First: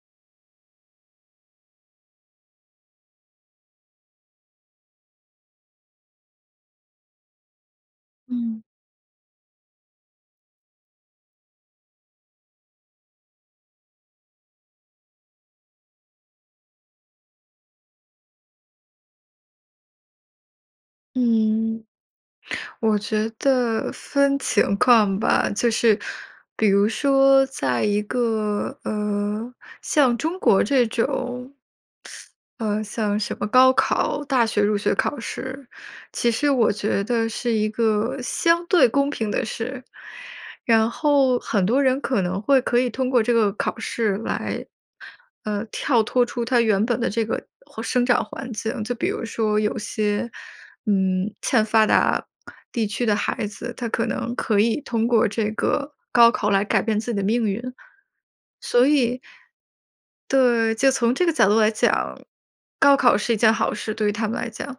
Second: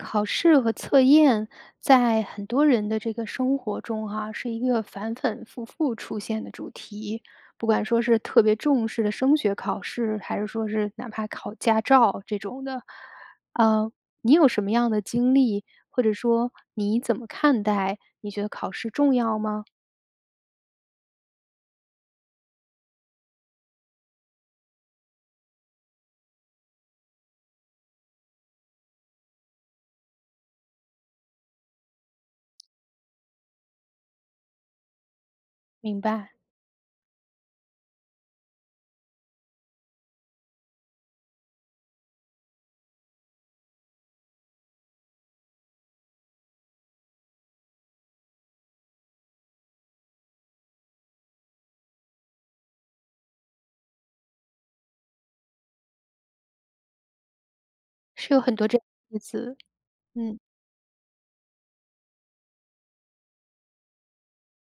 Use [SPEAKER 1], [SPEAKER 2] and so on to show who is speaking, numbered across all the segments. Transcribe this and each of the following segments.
[SPEAKER 1] 考试和测验在很多人的这个生活中哈，是一个反反复复出现的主题。不管说是特别
[SPEAKER 2] 嗯。
[SPEAKER 1] 重视的升学考试，还是说是哪怕考驾照这种的。呃，你有什么样的经历？或者说你怎么看待？你觉得考试重要吗？
[SPEAKER 2] 嗯，我觉得分情况吧。就是比如说在一个，呃，像中国这种 呃，像什么高考大学入学考试，
[SPEAKER 1] 明
[SPEAKER 2] 其
[SPEAKER 1] 白。
[SPEAKER 2] 实我觉得是一个相对公平的事。然后很多人可能会可以通过这个考试来，呃，跳脱出他原本的这个或生长环境。就比如说有些，嗯，欠发达地区的孩子，他可能可以通过这个高考来改变自己的命运。
[SPEAKER 1] 是有很多这样
[SPEAKER 2] 所
[SPEAKER 1] 的例
[SPEAKER 2] 以
[SPEAKER 1] 子，嗯。
[SPEAKER 2] 对，就从这个角度来讲，高考是一件好事，对于他们来讲。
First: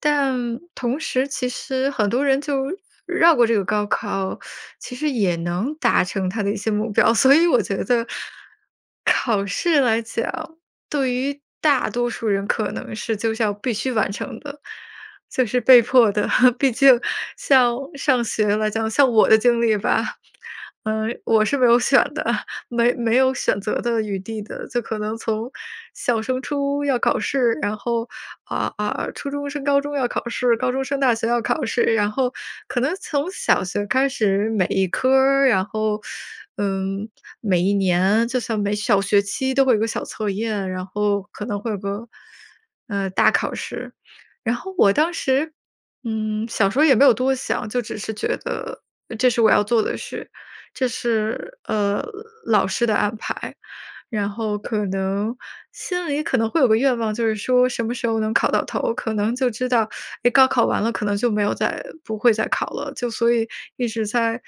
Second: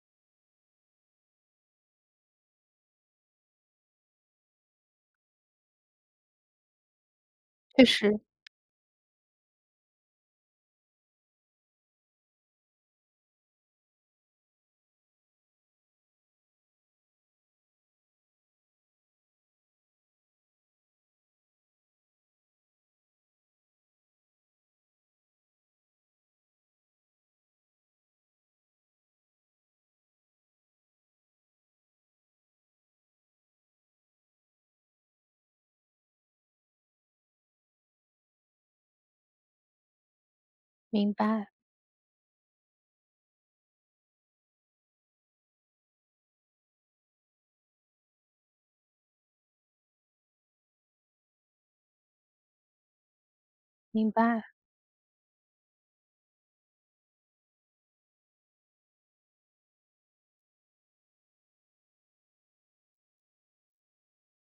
[SPEAKER 2] 但，同时其实很多人就绕过这个高考，其实也能达成他的一些目标。所以我觉
[SPEAKER 1] 确
[SPEAKER 2] 得，
[SPEAKER 1] 实。
[SPEAKER 2] 考试来讲，对于大多数人可能是就是要必须完成的，就是被迫的。毕竟，像上学来讲，像我的经历吧，呃，我是没有选的，没没有选择的余地的。就可能从小升初要考试，然后，啊啊，初中升高中要考试、高中升大学要考试。然后可能从小学开始，每一科儿，然后，嗯，每一年，就算每小学期都会有个小测验，然
[SPEAKER 1] 明
[SPEAKER 2] 后可
[SPEAKER 1] 白。
[SPEAKER 2] 能会有个，呃，大考试。然后我当时，嗯，小时候也没有多想，就只是觉得这是我要做的事，这是，呃，老师的安排。
[SPEAKER 1] 明
[SPEAKER 2] 然
[SPEAKER 1] 白。
[SPEAKER 2] 后可能心里可能会有个愿望，就是说什么时候能考到头？可能就知道，哎，高考完了可能就没有再不会再考了。就所以一直在，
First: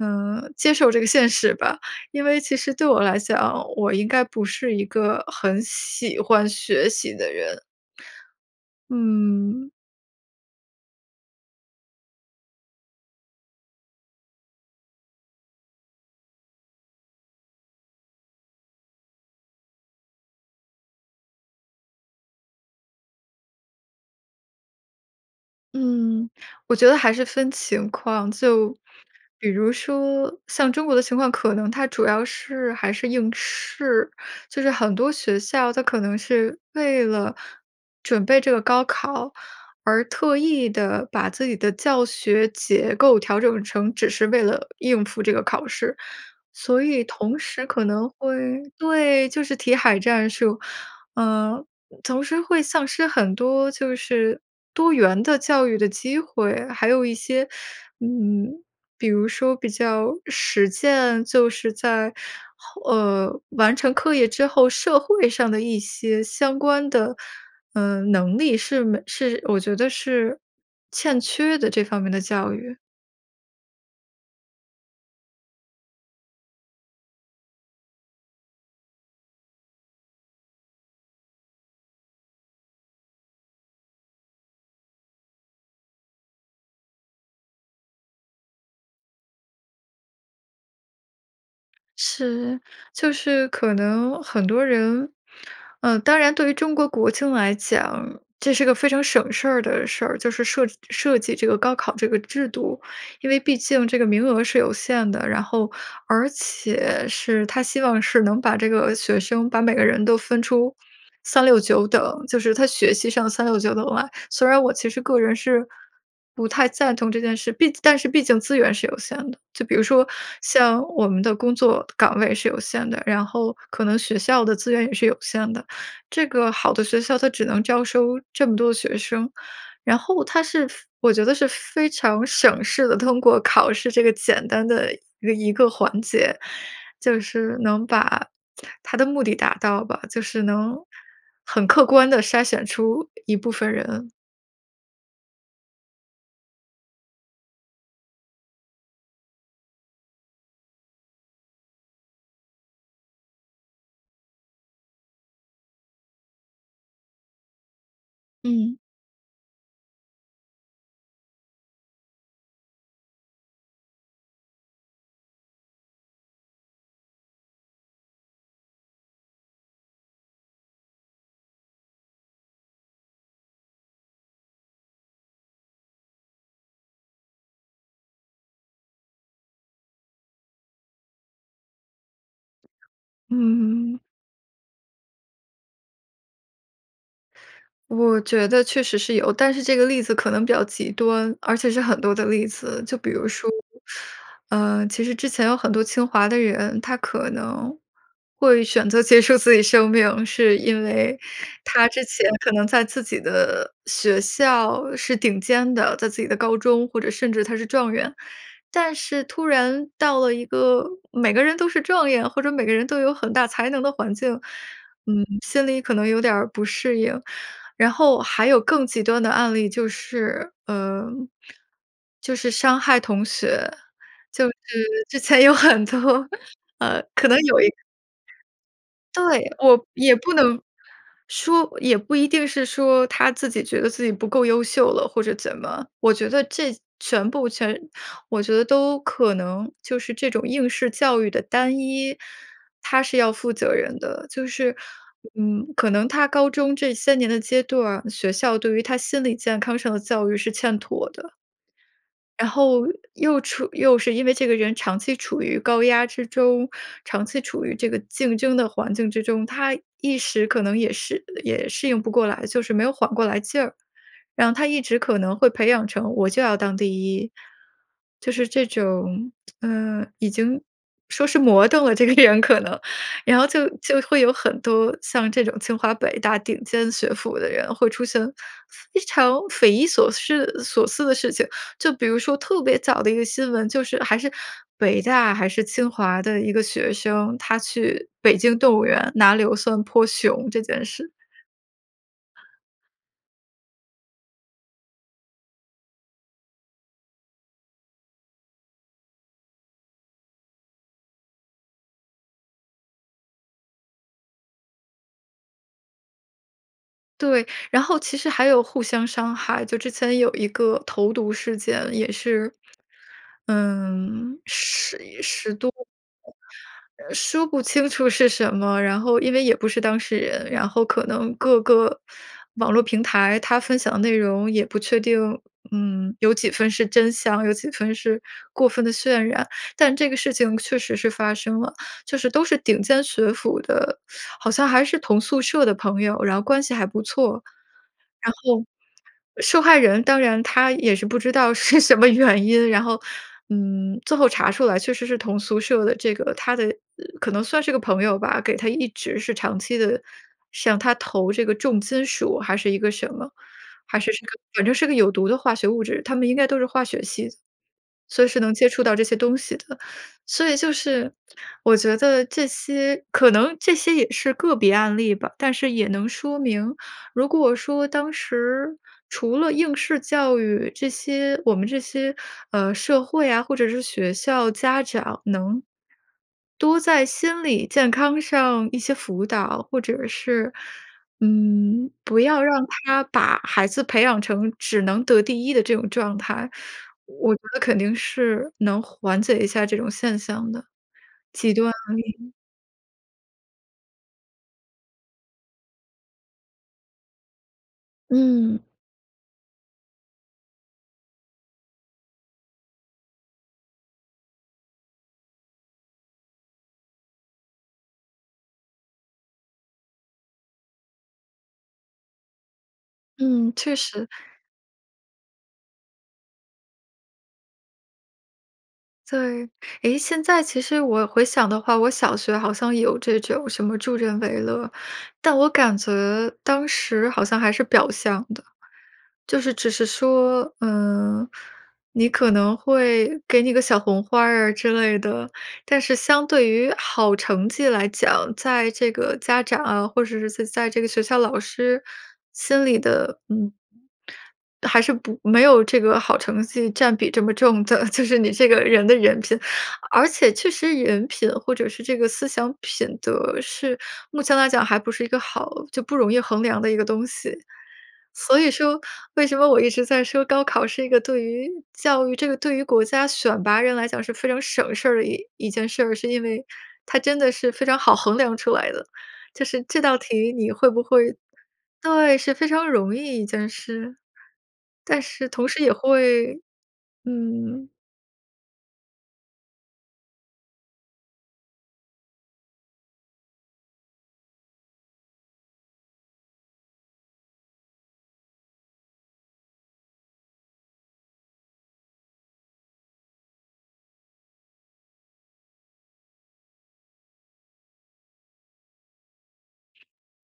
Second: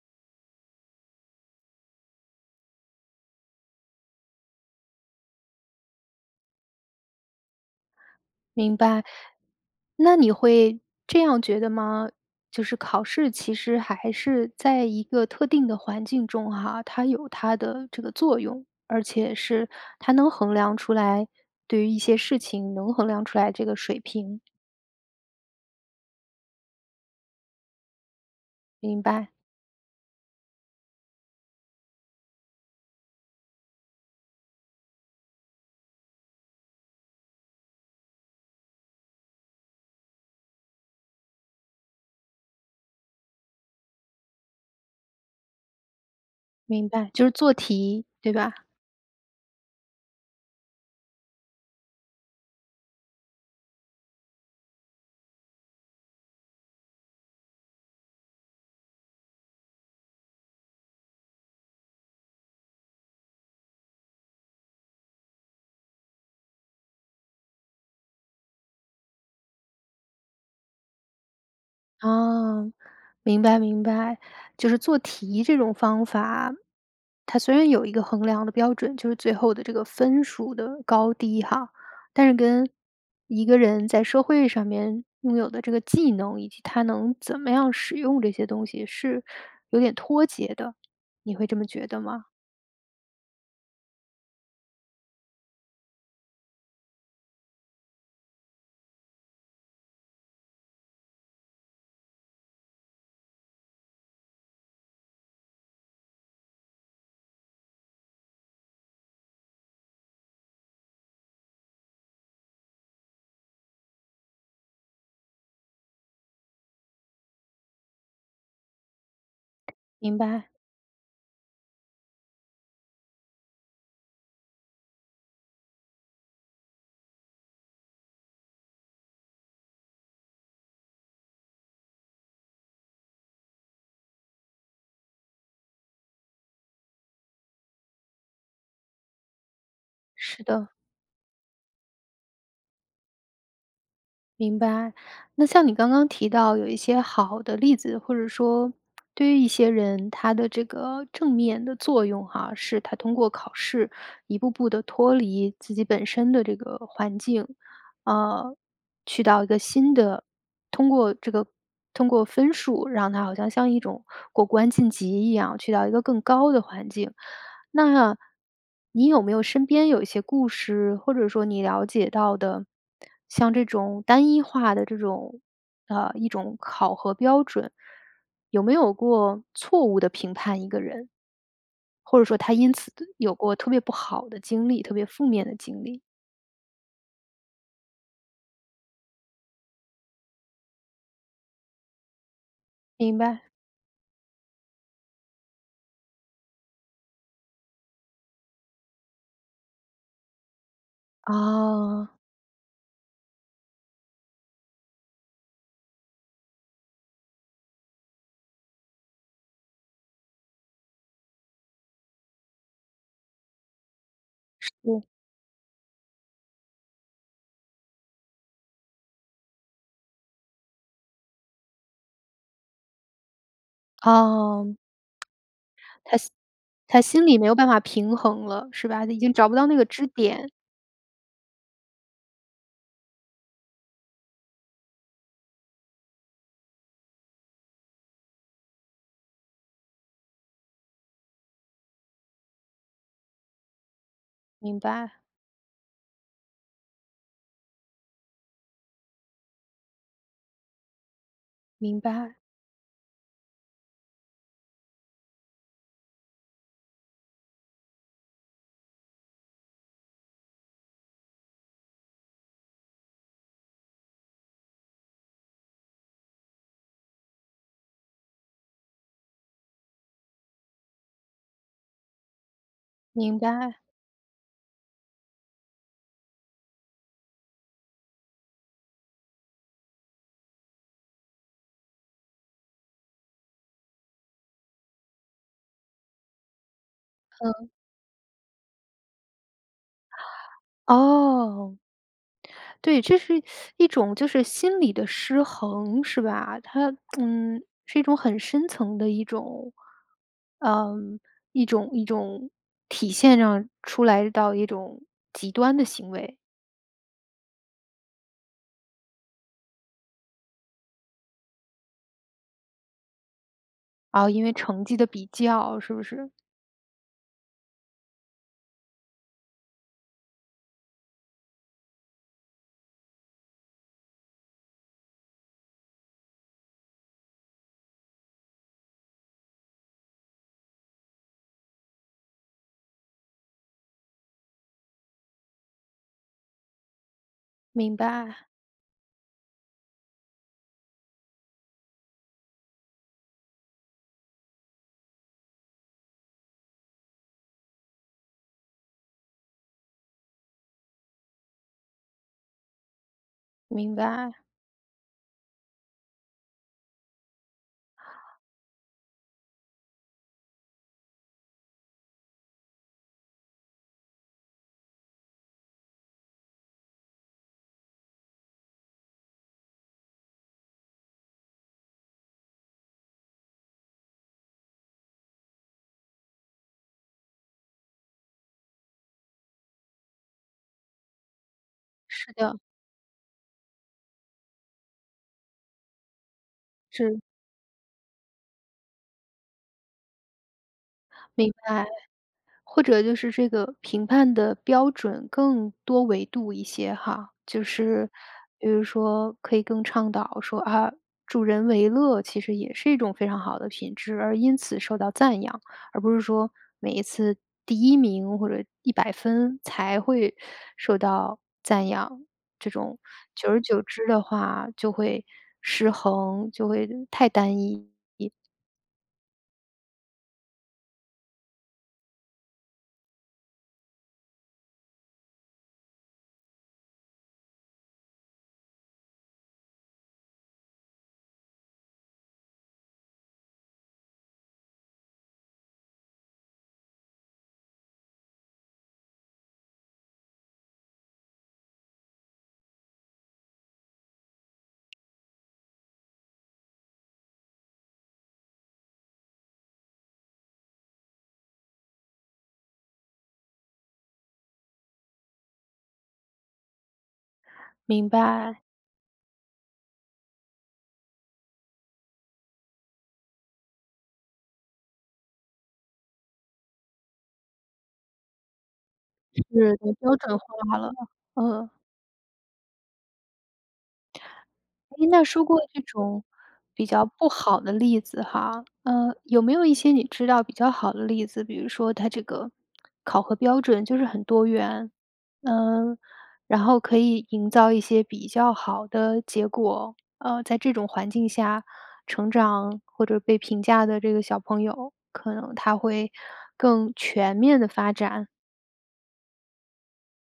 [SPEAKER 2] 嗯，接受这个现实吧。因为其实对我来讲，我应该不是一个很喜欢学习的人。
[SPEAKER 1] 明白。
[SPEAKER 2] 嗯。
[SPEAKER 1] 那你会这样觉得吗？就是考试其实还是在一个特定的环境中哈，它有它的这个作用。而且是它能衡量出来对于一些事情能衡量出来这个水平。
[SPEAKER 2] 嗯，我觉得还是分情况。就
[SPEAKER 1] 明白。
[SPEAKER 2] 比如说像中国的情况，可能它主要是还是应试。就是很多学校，它可能是为了准备这个高考，而特意地把自己的教学结构调整成只是为了应付这个考试，所
[SPEAKER 1] 明
[SPEAKER 2] 以
[SPEAKER 1] 白，就是
[SPEAKER 2] 同
[SPEAKER 1] 做
[SPEAKER 2] 时可
[SPEAKER 1] 题，
[SPEAKER 2] 能
[SPEAKER 1] 对吧？
[SPEAKER 2] 会对，就是题海战术，呃，同时会丧失很多就是多元的教育的机会。还有一些，嗯，比如说比较实践，就是在，呃，完成课业之后，社会上的一些相关的，呃，能力是没是我觉得是欠缺的，这方面的教
[SPEAKER 1] 啊，
[SPEAKER 2] 育。
[SPEAKER 1] 明白明白。就是做题这种方法，它虽然有一个衡量的标准，就是最后的这个分数的高低哈，但是跟一个人在社会上面拥有的这个技能，以及他能怎么样使用这些东西，是有点脱节的，你会这么觉得吗？
[SPEAKER 2] 是，就是可能很多人呃，当然对于中国国情来讲，这是个非常省事儿的事儿，就是设设计这个高考这个制度。因为毕竟这个名额是有限的，然后而且是它希望是能把这个学生把每个人都分出369等，就是他学习上369等啦。虽然我其实个人是不太赞同这件事，毕但是毕竟资源是有限的。就比如说
[SPEAKER 1] 明白。
[SPEAKER 2] 像我们的工作岗位是有限的，然后可能学校的资源也是有限的，这个好的学校它只能招收这么多的学生。然后它是我觉得是非常省事地通过考试这个简单的一个一个环节，就是能把 它的目的达到吧，就是
[SPEAKER 1] 是的。
[SPEAKER 2] 能很客观地筛选出一部分人。
[SPEAKER 1] 明白。那像你刚刚提到有一些好的例子，或者说对于一些人，它的这个正面的作用哈，是他通过考试，一步步地脱离自己本身的这个环境，啊，
[SPEAKER 2] 嗯。
[SPEAKER 1] 去到一个新的通过这个通过分数让他好像像一种过关晋级一样，去到一个更高的环境。那你有没有身边有一些故事，或者说你了解到的，像这种单一化的这种，呃，一种考核标准，有没有过错误地评判一个人？或者说他因此有过特别不
[SPEAKER 2] 嗯。
[SPEAKER 1] 好的经历，特别负面的经历？
[SPEAKER 2] 我觉得确实是有，但是这个例子可能比较极端，而且是很多的例子。就比
[SPEAKER 1] 明
[SPEAKER 2] 如
[SPEAKER 1] 白。
[SPEAKER 2] 说，呃，其实之前有很多清华的人，他可能会选择结束自己生命是因为他之
[SPEAKER 1] 哦。
[SPEAKER 2] 前可能在自己的学校是顶尖的，在自己的高中，或者甚至他是状元。但是突然到了一个每个人都是状元，或者每个人都有很大才能的环境，
[SPEAKER 1] 是。
[SPEAKER 2] 嗯，心里可能有点儿不适应。然后，还有更极端的案例就是呃，就是伤害同学，就是
[SPEAKER 1] 哦。
[SPEAKER 2] 之前有很
[SPEAKER 1] 他
[SPEAKER 2] 多
[SPEAKER 1] 心他
[SPEAKER 2] 呃，
[SPEAKER 1] 心
[SPEAKER 2] 可
[SPEAKER 1] 里
[SPEAKER 2] 能
[SPEAKER 1] 没有
[SPEAKER 2] 有
[SPEAKER 1] 办
[SPEAKER 2] 一
[SPEAKER 1] 法平衡了，是吧？他已经
[SPEAKER 2] 对。
[SPEAKER 1] 找不到那个
[SPEAKER 2] 我
[SPEAKER 1] 支
[SPEAKER 2] 也不
[SPEAKER 1] 点。
[SPEAKER 2] 能说也不一定是说他自己觉得自己不够优秀了或者怎么，我觉得这全部全我觉得都可能就是这种应试教育的单一，它是要负责任的。就是，
[SPEAKER 1] 明白。
[SPEAKER 2] 嗯，可能他高中这些年的阶段，学校对于他心理健康上的教育是欠妥的。
[SPEAKER 1] 明白。
[SPEAKER 2] 然后又处又是因为这个人长期处于高压之中，长期处于这个竞争的环境之中，他一时可能也适也适应不过来，就是没有缓过来劲儿。然后他一直可能会培养成我就要当第1，就是这种呃，已经说是魔怔了这个人可能，然
[SPEAKER 1] 明
[SPEAKER 2] 后就
[SPEAKER 1] 白。
[SPEAKER 2] 就会有很多像这种清华北大顶尖学府的人会出现非常匪夷所失所思的事情。就比如说特别早的一个新闻，就是还是北大还是清华的一个学生，他
[SPEAKER 1] 嗯。
[SPEAKER 2] 去北京动物园拿硫酸泼熊这件事。
[SPEAKER 1] 哦。对，这是 一种就是心理的失衡，是吧？它 嗯，是一种很深层的一种呃，一种一种体现上出来到一种极端的行为。
[SPEAKER 2] 对，然后其实还有互相伤害，就之前有一个投毒事件也是，
[SPEAKER 1] 哦，
[SPEAKER 2] 嗯，
[SPEAKER 1] 因为成绩
[SPEAKER 2] 10
[SPEAKER 1] 的比
[SPEAKER 2] 10多。
[SPEAKER 1] 较，是不是？
[SPEAKER 2] 说不清楚是什么，然后因为也不是当事人，然后可能各个网络平台，它分享的内容也不确定。嗯，有几分是真相，有几分是过分地渲染。但这个事情确实是发生了，就是都是顶尖学府的，好像还是同宿舍的朋友，然后关系还不错。然
[SPEAKER 1] 明白。
[SPEAKER 2] 后受害人，当然她也是不知道是什么原因，然后，嗯，最后查出来确实是同宿舍的这个她的可能算是个朋友吧，给她一直是长期地向她投这个重金属还是一个什么，
[SPEAKER 1] 明
[SPEAKER 2] 还是是
[SPEAKER 1] 白。
[SPEAKER 2] 反正是个有毒的化学物质。她们应该都是化学系，所以是能接触到这些东西的。所以就是，我觉得这些可能这些也是个别案例吧。但是也能说明，如果说当时除了应试教育这些我们这些，呃，社会啊，或者是学校家长能，多在心理健康上一些辅导，或者是，嗯，不
[SPEAKER 1] 是
[SPEAKER 2] 要
[SPEAKER 1] 的。
[SPEAKER 2] 让他把孩子培养成只能得第1的这种状态，
[SPEAKER 1] 是。
[SPEAKER 2] 我觉得肯定是能缓解一下这种现象的，
[SPEAKER 1] 明
[SPEAKER 2] 极端案
[SPEAKER 1] 白。
[SPEAKER 2] 例。
[SPEAKER 1] 或者就是这个评判的标准更多维度一些哈，就是
[SPEAKER 2] 嗯。
[SPEAKER 1] 比如说可以更倡导说，啊，助人为乐其实也是一种非常好的品质而因此受到赞扬。而不是说每一次第1名或者100分才会受到赞扬，这种久
[SPEAKER 2] 嗯，
[SPEAKER 1] 而
[SPEAKER 2] 确
[SPEAKER 1] 久之
[SPEAKER 2] 实。
[SPEAKER 1] 的话就会失衡，就会太单一。
[SPEAKER 2] 对，诶，现在其实我回想的话，我小学好像有这种什么助人为乐，但我感觉当时好像还是表象的，就是只是说，嗯，你可能会给你个小红花儿啊之类的。但是相对于好成绩来讲，在这个家长啊，或者是在这个学校老师心里的，嗯。还是不没有这个好成绩占比这么重的，就是你这个人的人品。而且确实人品或者是这个思想品德是目前来讲，还不是一个好就不容易衡量的一个东西。
[SPEAKER 1] 明
[SPEAKER 2] 所以
[SPEAKER 1] 白。
[SPEAKER 2] 说，为什么我一直在说，高考是一个对于教育这个对于国家选拔人来讲，是非常省事儿的一一件事儿，是因为，它真的是非常好衡量出来的。就是
[SPEAKER 1] 是，
[SPEAKER 2] 这道
[SPEAKER 1] 标
[SPEAKER 2] 题
[SPEAKER 1] 准
[SPEAKER 2] 你会
[SPEAKER 1] 化
[SPEAKER 2] 不
[SPEAKER 1] 了，
[SPEAKER 2] 会，
[SPEAKER 1] 嗯。
[SPEAKER 2] 对，是非常容易一件事。但
[SPEAKER 1] 那
[SPEAKER 2] 是
[SPEAKER 1] 说
[SPEAKER 2] 同
[SPEAKER 1] 过
[SPEAKER 2] 时也
[SPEAKER 1] 这种，
[SPEAKER 2] 会，
[SPEAKER 1] 比较不好
[SPEAKER 2] 嗯
[SPEAKER 1] 的例子哈，呃，有没有一些你知道比较好的例子？比如说它这个考核标准就是很多元，呃，然后可以营造一些比较好的结果，呃，在这种环境下成长，或者被评价的这个小朋友，可能他会更全面地发展？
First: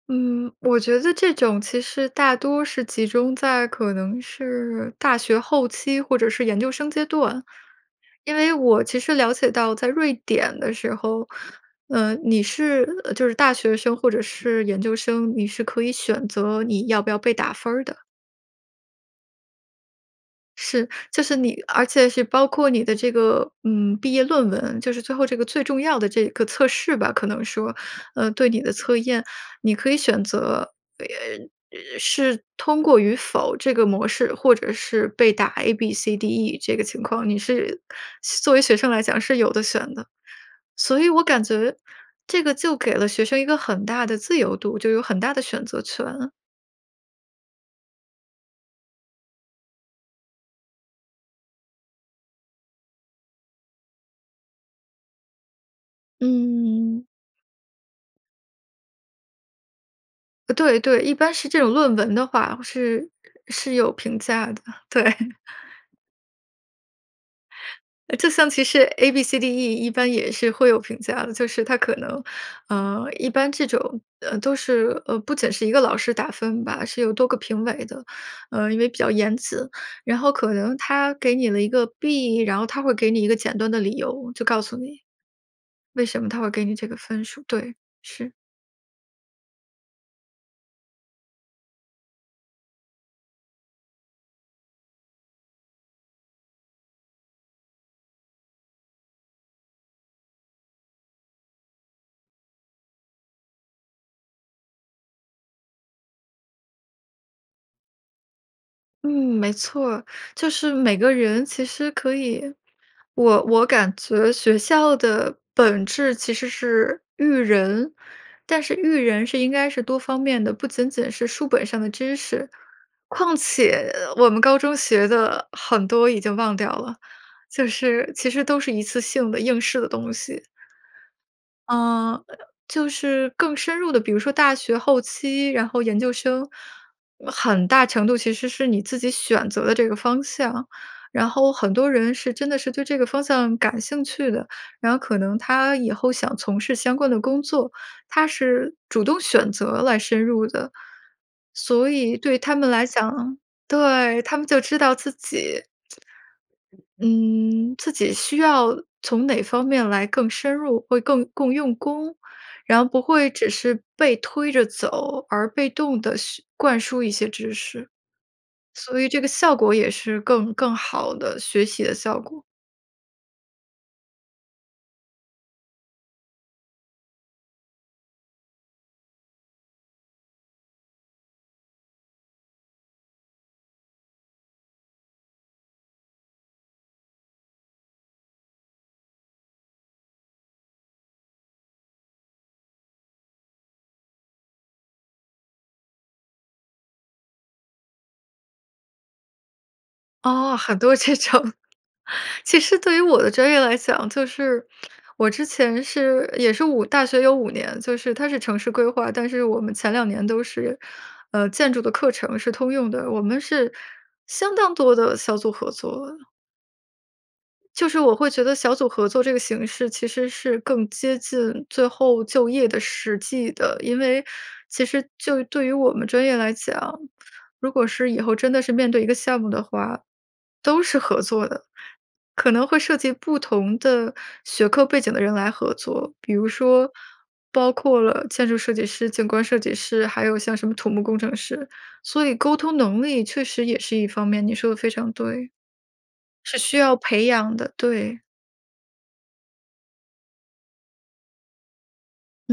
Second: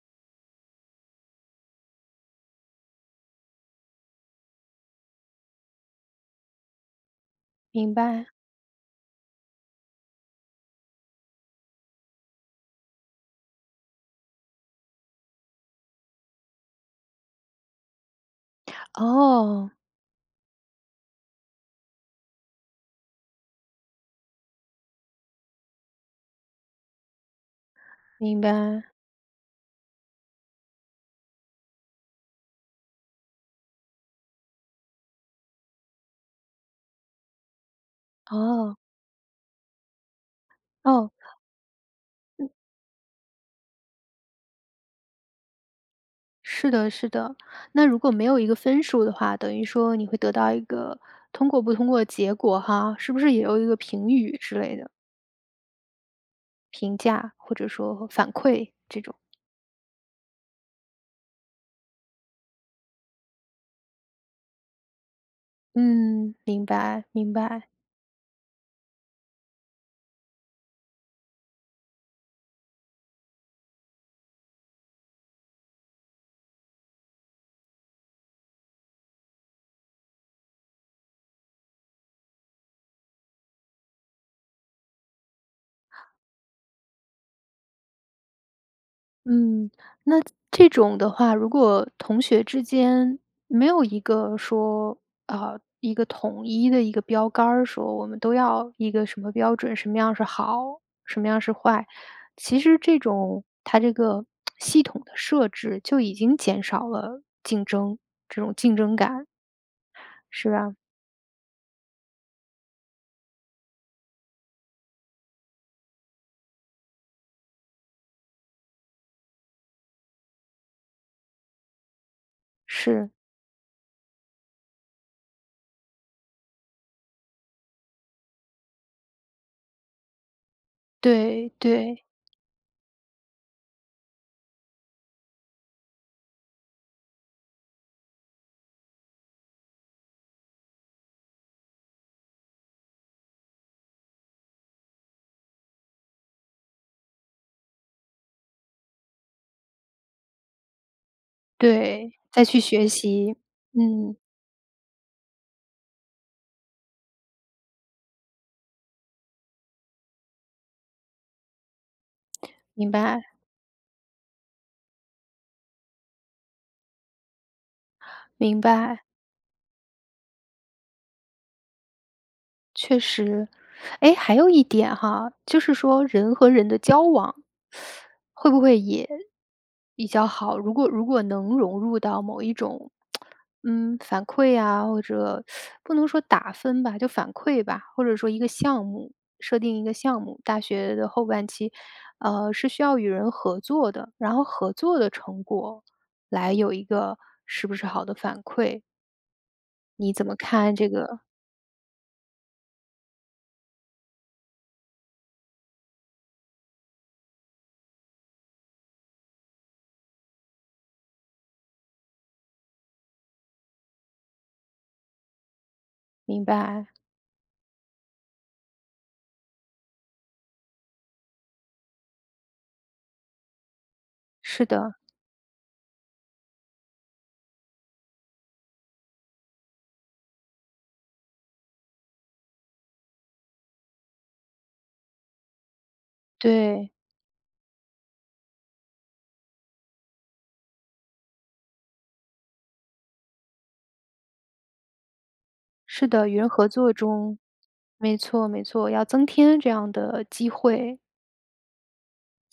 [SPEAKER 2] 嗯，我觉得这种其实大多是集中在可能是大学后期或者是研究生阶段。
[SPEAKER 1] 明白。
[SPEAKER 2] 因为我其实了解到在瑞典的时候，呃你是就是大学生或者是研究生，你是可以选择你要不要被打分儿的。
[SPEAKER 1] 哦。
[SPEAKER 2] 是，就是你而且是包括你的这个，嗯毕业论文就是最后这个最重要的这个测试吧，可能说，呃
[SPEAKER 1] 明
[SPEAKER 2] 对你的
[SPEAKER 1] 白。
[SPEAKER 2] 测验，你可以选择，呃呃是通过与否这个模式或者是被打 A、B、C、D、E 这个情况。你是作为学
[SPEAKER 1] 哦。
[SPEAKER 2] 生来讲是有得选的。所以
[SPEAKER 1] 哦。
[SPEAKER 2] 我感觉这
[SPEAKER 1] 嗯。
[SPEAKER 2] 个就给了学生一个很大的自由度，就有很大的选择权。
[SPEAKER 1] 是的是的，那如果没有一个分数的话，等于说你会得到一个通过不通过的结果哈。是不是也有一个评语之类的？评
[SPEAKER 2] 嗯。
[SPEAKER 1] 价或者说反馈这种。
[SPEAKER 2] 呃对对，一般是这种论文的话，是是有评价的，对。
[SPEAKER 1] 嗯，明白，明白。
[SPEAKER 2] 呃就像其实 A-B-C-D-E 一般也是会有评价的，就是他可能，呃，一般这种，呃，都是，呃，不仅是一个老师打分吧，是有多个评委的，呃，因为比较严词，然后可能他给你了一个 B，然后他会给你一个简短的理由，就告诉你，为什么他会给你这个分数，对，是。
[SPEAKER 1] 嗯，那这种的话，如果同学之间没有一个说，呃，一个统一的一个标杆儿说我们都要一个什么标准，什么样是好，什么样是坏？其实这种它这个 系统的设置，就已经减少了竞争这种竞争
[SPEAKER 2] 嗯，
[SPEAKER 1] 感。
[SPEAKER 2] 没错儿，就
[SPEAKER 1] 是
[SPEAKER 2] 是
[SPEAKER 1] 啊。
[SPEAKER 2] 每个人其实可以我我感觉学校的本质其实是育人，但是育人是应该是多方面的，不仅仅是书本上的知识，
[SPEAKER 1] 是。
[SPEAKER 2] 况且我们高中学的很多已经忘掉了，就是其实都是一次性的应试的东西。
[SPEAKER 1] 对，对。
[SPEAKER 2] 呃，就是更深入地比如说大学后期，然后研究生，呃很大程度其实是你自己选择的这个方向，然后很多人是真的是对这个方向感兴趣的，然后可能他以后想从事相关的工作，他是主动选择来深入的。所
[SPEAKER 1] 对，
[SPEAKER 2] 以对
[SPEAKER 1] 再
[SPEAKER 2] 他
[SPEAKER 1] 去
[SPEAKER 2] 们来
[SPEAKER 1] 学习，
[SPEAKER 2] 讲
[SPEAKER 1] 嗯。
[SPEAKER 2] 对，他们就知道自己，嗯，自己需要从哪方面来更深入，会更更用功，然后
[SPEAKER 1] 明
[SPEAKER 2] 不
[SPEAKER 1] 白。
[SPEAKER 2] 会只是被推着走，而被动地学灌输一些知识。
[SPEAKER 1] 明白。
[SPEAKER 2] 所以这个效果也是更更好的学习的效果。
[SPEAKER 1] 确实，诶，还有一点哈，就是说人和人的交往，会不会也比较好，如果如果能融入到某一种 嗯，反馈呀，或者 不能说打分吧，就反馈吧，或者说一个项目设定一个项目，大学的后半期，呃，是需要与人合作的，然后合作的成果来有一个是不是好的反馈？你怎么
[SPEAKER 2] 哦，
[SPEAKER 1] 看
[SPEAKER 2] 很
[SPEAKER 1] 这
[SPEAKER 2] 多这
[SPEAKER 1] 个？
[SPEAKER 2] 种。其实对于我的专业来讲，就是我之前是也是5，大学有5年，就是它是城市规划，但是我们前2年都是，呃，建筑的课程是通用的，我们是相当多的小组合作。
[SPEAKER 1] 明白。
[SPEAKER 2] 就是我会觉得小组合作这个形式其实是更接近最后就业的实际的，因为
[SPEAKER 1] 是
[SPEAKER 2] 其
[SPEAKER 1] 的。
[SPEAKER 2] 实就对于我们专业来讲，如果是以后真的是面对一个项目的话，都是合作的，可能会涉及不同的学科背景的人来合作。比如
[SPEAKER 1] 对。
[SPEAKER 2] 说包括了建筑设计师、景观设计师，还有像什么土木工程师，所以沟通能力确实也是一方面，你说得非常对。
[SPEAKER 1] 是的，与人
[SPEAKER 2] 是
[SPEAKER 1] 合
[SPEAKER 2] 需
[SPEAKER 1] 作
[SPEAKER 2] 要培
[SPEAKER 1] 中。
[SPEAKER 2] 养的，
[SPEAKER 1] 没
[SPEAKER 2] 对。
[SPEAKER 1] 错没错，要增添这样的机会。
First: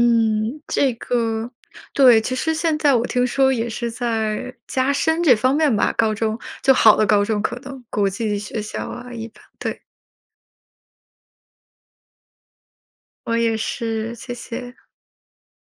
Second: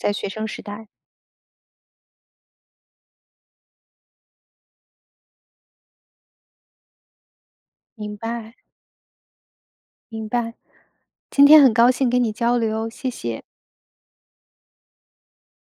[SPEAKER 1] 在学生时代。
[SPEAKER 2] 这个对，其实现在我听说也是在加深这方面吧，高中，就好的高中可能，国
[SPEAKER 1] 明
[SPEAKER 2] 际
[SPEAKER 1] 白。
[SPEAKER 2] 学校啊一般，对。
[SPEAKER 1] 明白。今天很高兴跟你交流，谢
[SPEAKER 2] 我
[SPEAKER 1] 谢。
[SPEAKER 2] 也是，谢谢。